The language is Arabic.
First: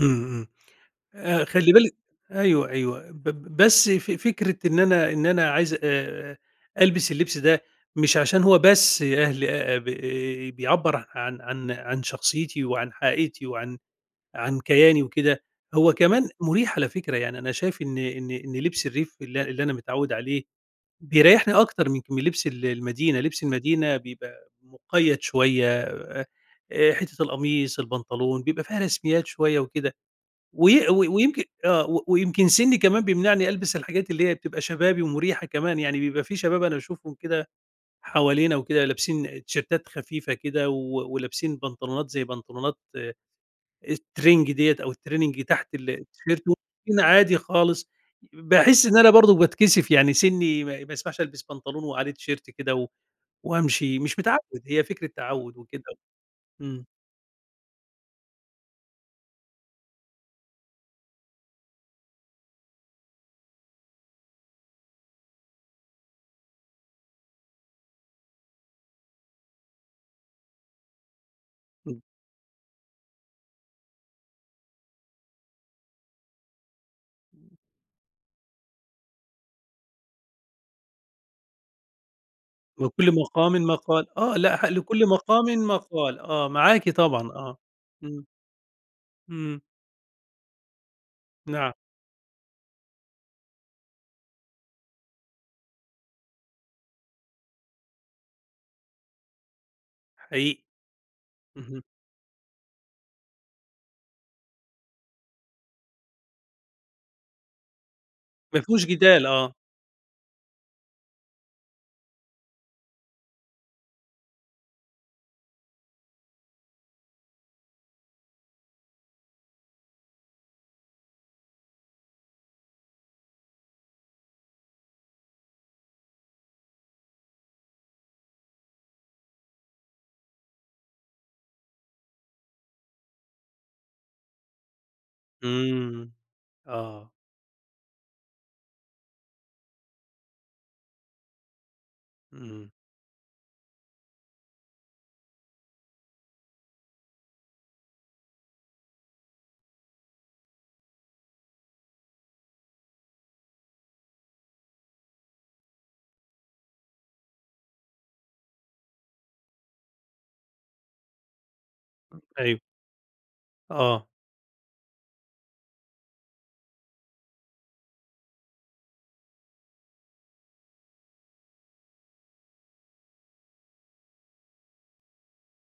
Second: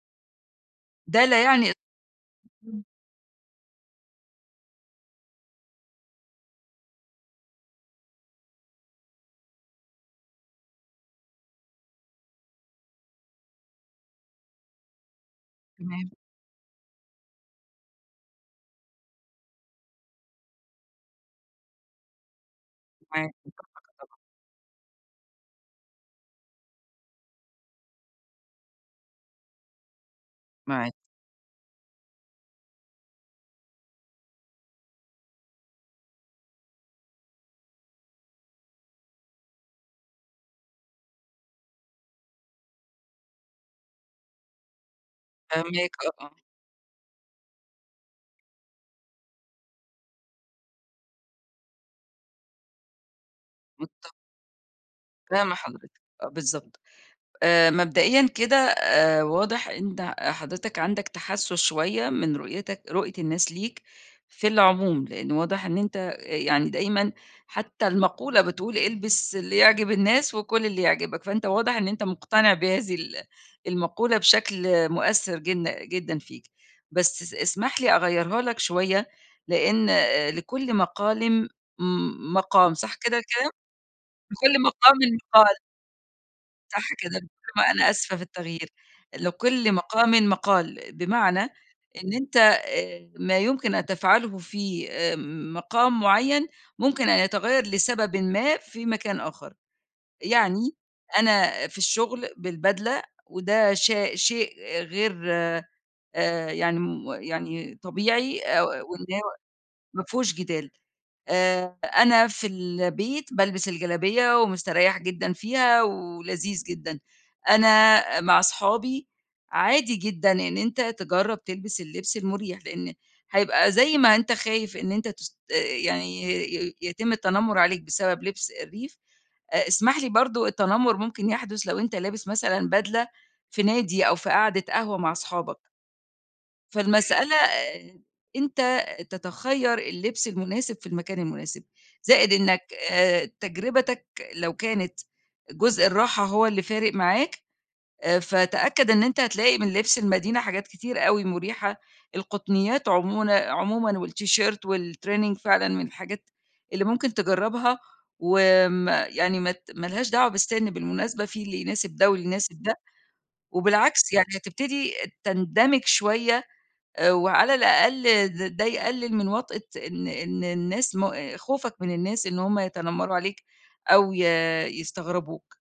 امم، امم، ده لا آآ يعني خلّي بالِك أيوه إمم. أيوه، ب ب بس ف فكرة إن أنا إن أنا عايز آآ ألبس اللبس ده، مش عشان هو بس أهل آآ ب بيعبر عن عن عن شخصيتي وعن حقيقتي وعن عن كياني وكده، هو تمام. كمان مريح على فكرة يعني، أنا شايف إن إن إن لبس الريف اللي اللي أنا متعوّد عليه، بيريحني أكتر من لبس ال المدينة، معاك لبس المدينة بيبقى مُقيّد شوية، آآ حتة القميص، البنطلون بيبقى فيها رسميات شوية وكده، وي معاك. وي ويمكن آه ويمكن سني كمان بيمنعني ألبس الحاجات اللي هي بتبقى شبابي ومريحة كمان يعني، بيبقى في شباب أنا باشوفهم كده حوالينا وكده، لابسين تيشيرتات خفيفة كده و ولابسين بنطلونات زي بنطلونات الترينج ديّة أو الtraining تحت ال فاهماك آه آه. التيشيرت، [unintelligible] عادي خالص، باحس إن أنا برضه باتكسف يعني، سنّي ما ما يسمحش ألبس بنطلون وعليه تيشيرت كده و وأمشي، متفقة، مش متعود، هي فكرة فاهمة تعوّد وكده، حضرتك، آه بالضبط. امم. آآ مبدأيًا كده آآ واضح أنت حضرتك عندك تحسَّس شوية من رؤيتك رؤية الناس ليك في العموم، لأن واضح إن أنت يعني دايمًا حتى المقولة بتقول البس اللي يعجب الناس وكُل اللي يعجبك، فأنت واضح إن امم. أنت مقتنع بهذه ال المقولة بشكل مؤثر جن جدًا فيك بس اس اسمح لي أغيرها لك شوية لأن آآ لكل مقالم م مقام، صح وكل كده كلام؟ مقامٍ مقال، آه لكل ل مقامٍ لكل مقامٍ مقال. مقال آه معاكِ صح كده، طبعًا آه، ما أنا آسفة في امم. التغيير امم لكل مقامٍ مقال، بمعنى نعم. إن أنت ما يمكن أن تفعله في مقام معين ممكن أن يتغير لسببٍ ما في مكان آخر. حقيقي، يعني أنا في اهم. الشغل بالبدلة وده شا شيء غير آآ يعني م يعني طبيعي أ ما فيهوش وإنه جدال، آه. ما فيهوش جدال. آآ أنا في البيت بالبس الجلابية ومستريح جدًا فيها ولذيذ جدًا، أنا مع أصحابي عادي جدًا إن أنت تجرب تلبس اللبس المريح، لأن هيبقى زي ما أنت خايف إن أنت تست يعني ي يتم التنمر عليك بسبب لبس الريف، أ اسمح لي برضه التنمر ممكن يحدث لو أنت لابس مثلًا بدلة في نادي أو في قعدة قهوة مع أصحابك. إمم آه. فالمسألة آآ أنت تتخَير اللبس المناسب في المكان المناسب. زائد إنّك امم. آآ تجربتك لو كانت جزء الراحة هو اللي فارق معاك آآ فتأكّد إن أنت هتلاقي من لبس المدينة حاجات كتيرة أوي مريحة، القطنيات عمون عمومًا والتيشيرت والtraining فعلًا من الحاجات اللي ممكن تجرّبها، وآمم يعني مات ما لهاش دعوة بالسن بالمناسبة في اللي يناسب ده [unintelligible] واللي أيوه. يناسب ده، آه. وبالعكس يعني هتبتدي تندمج شوية، آآ وعلى الأقل د ده يقلل من وطأة إن إن الناس ما خوفك من الناس إن هُم يتنمروا عليك أو ي يستغربوك.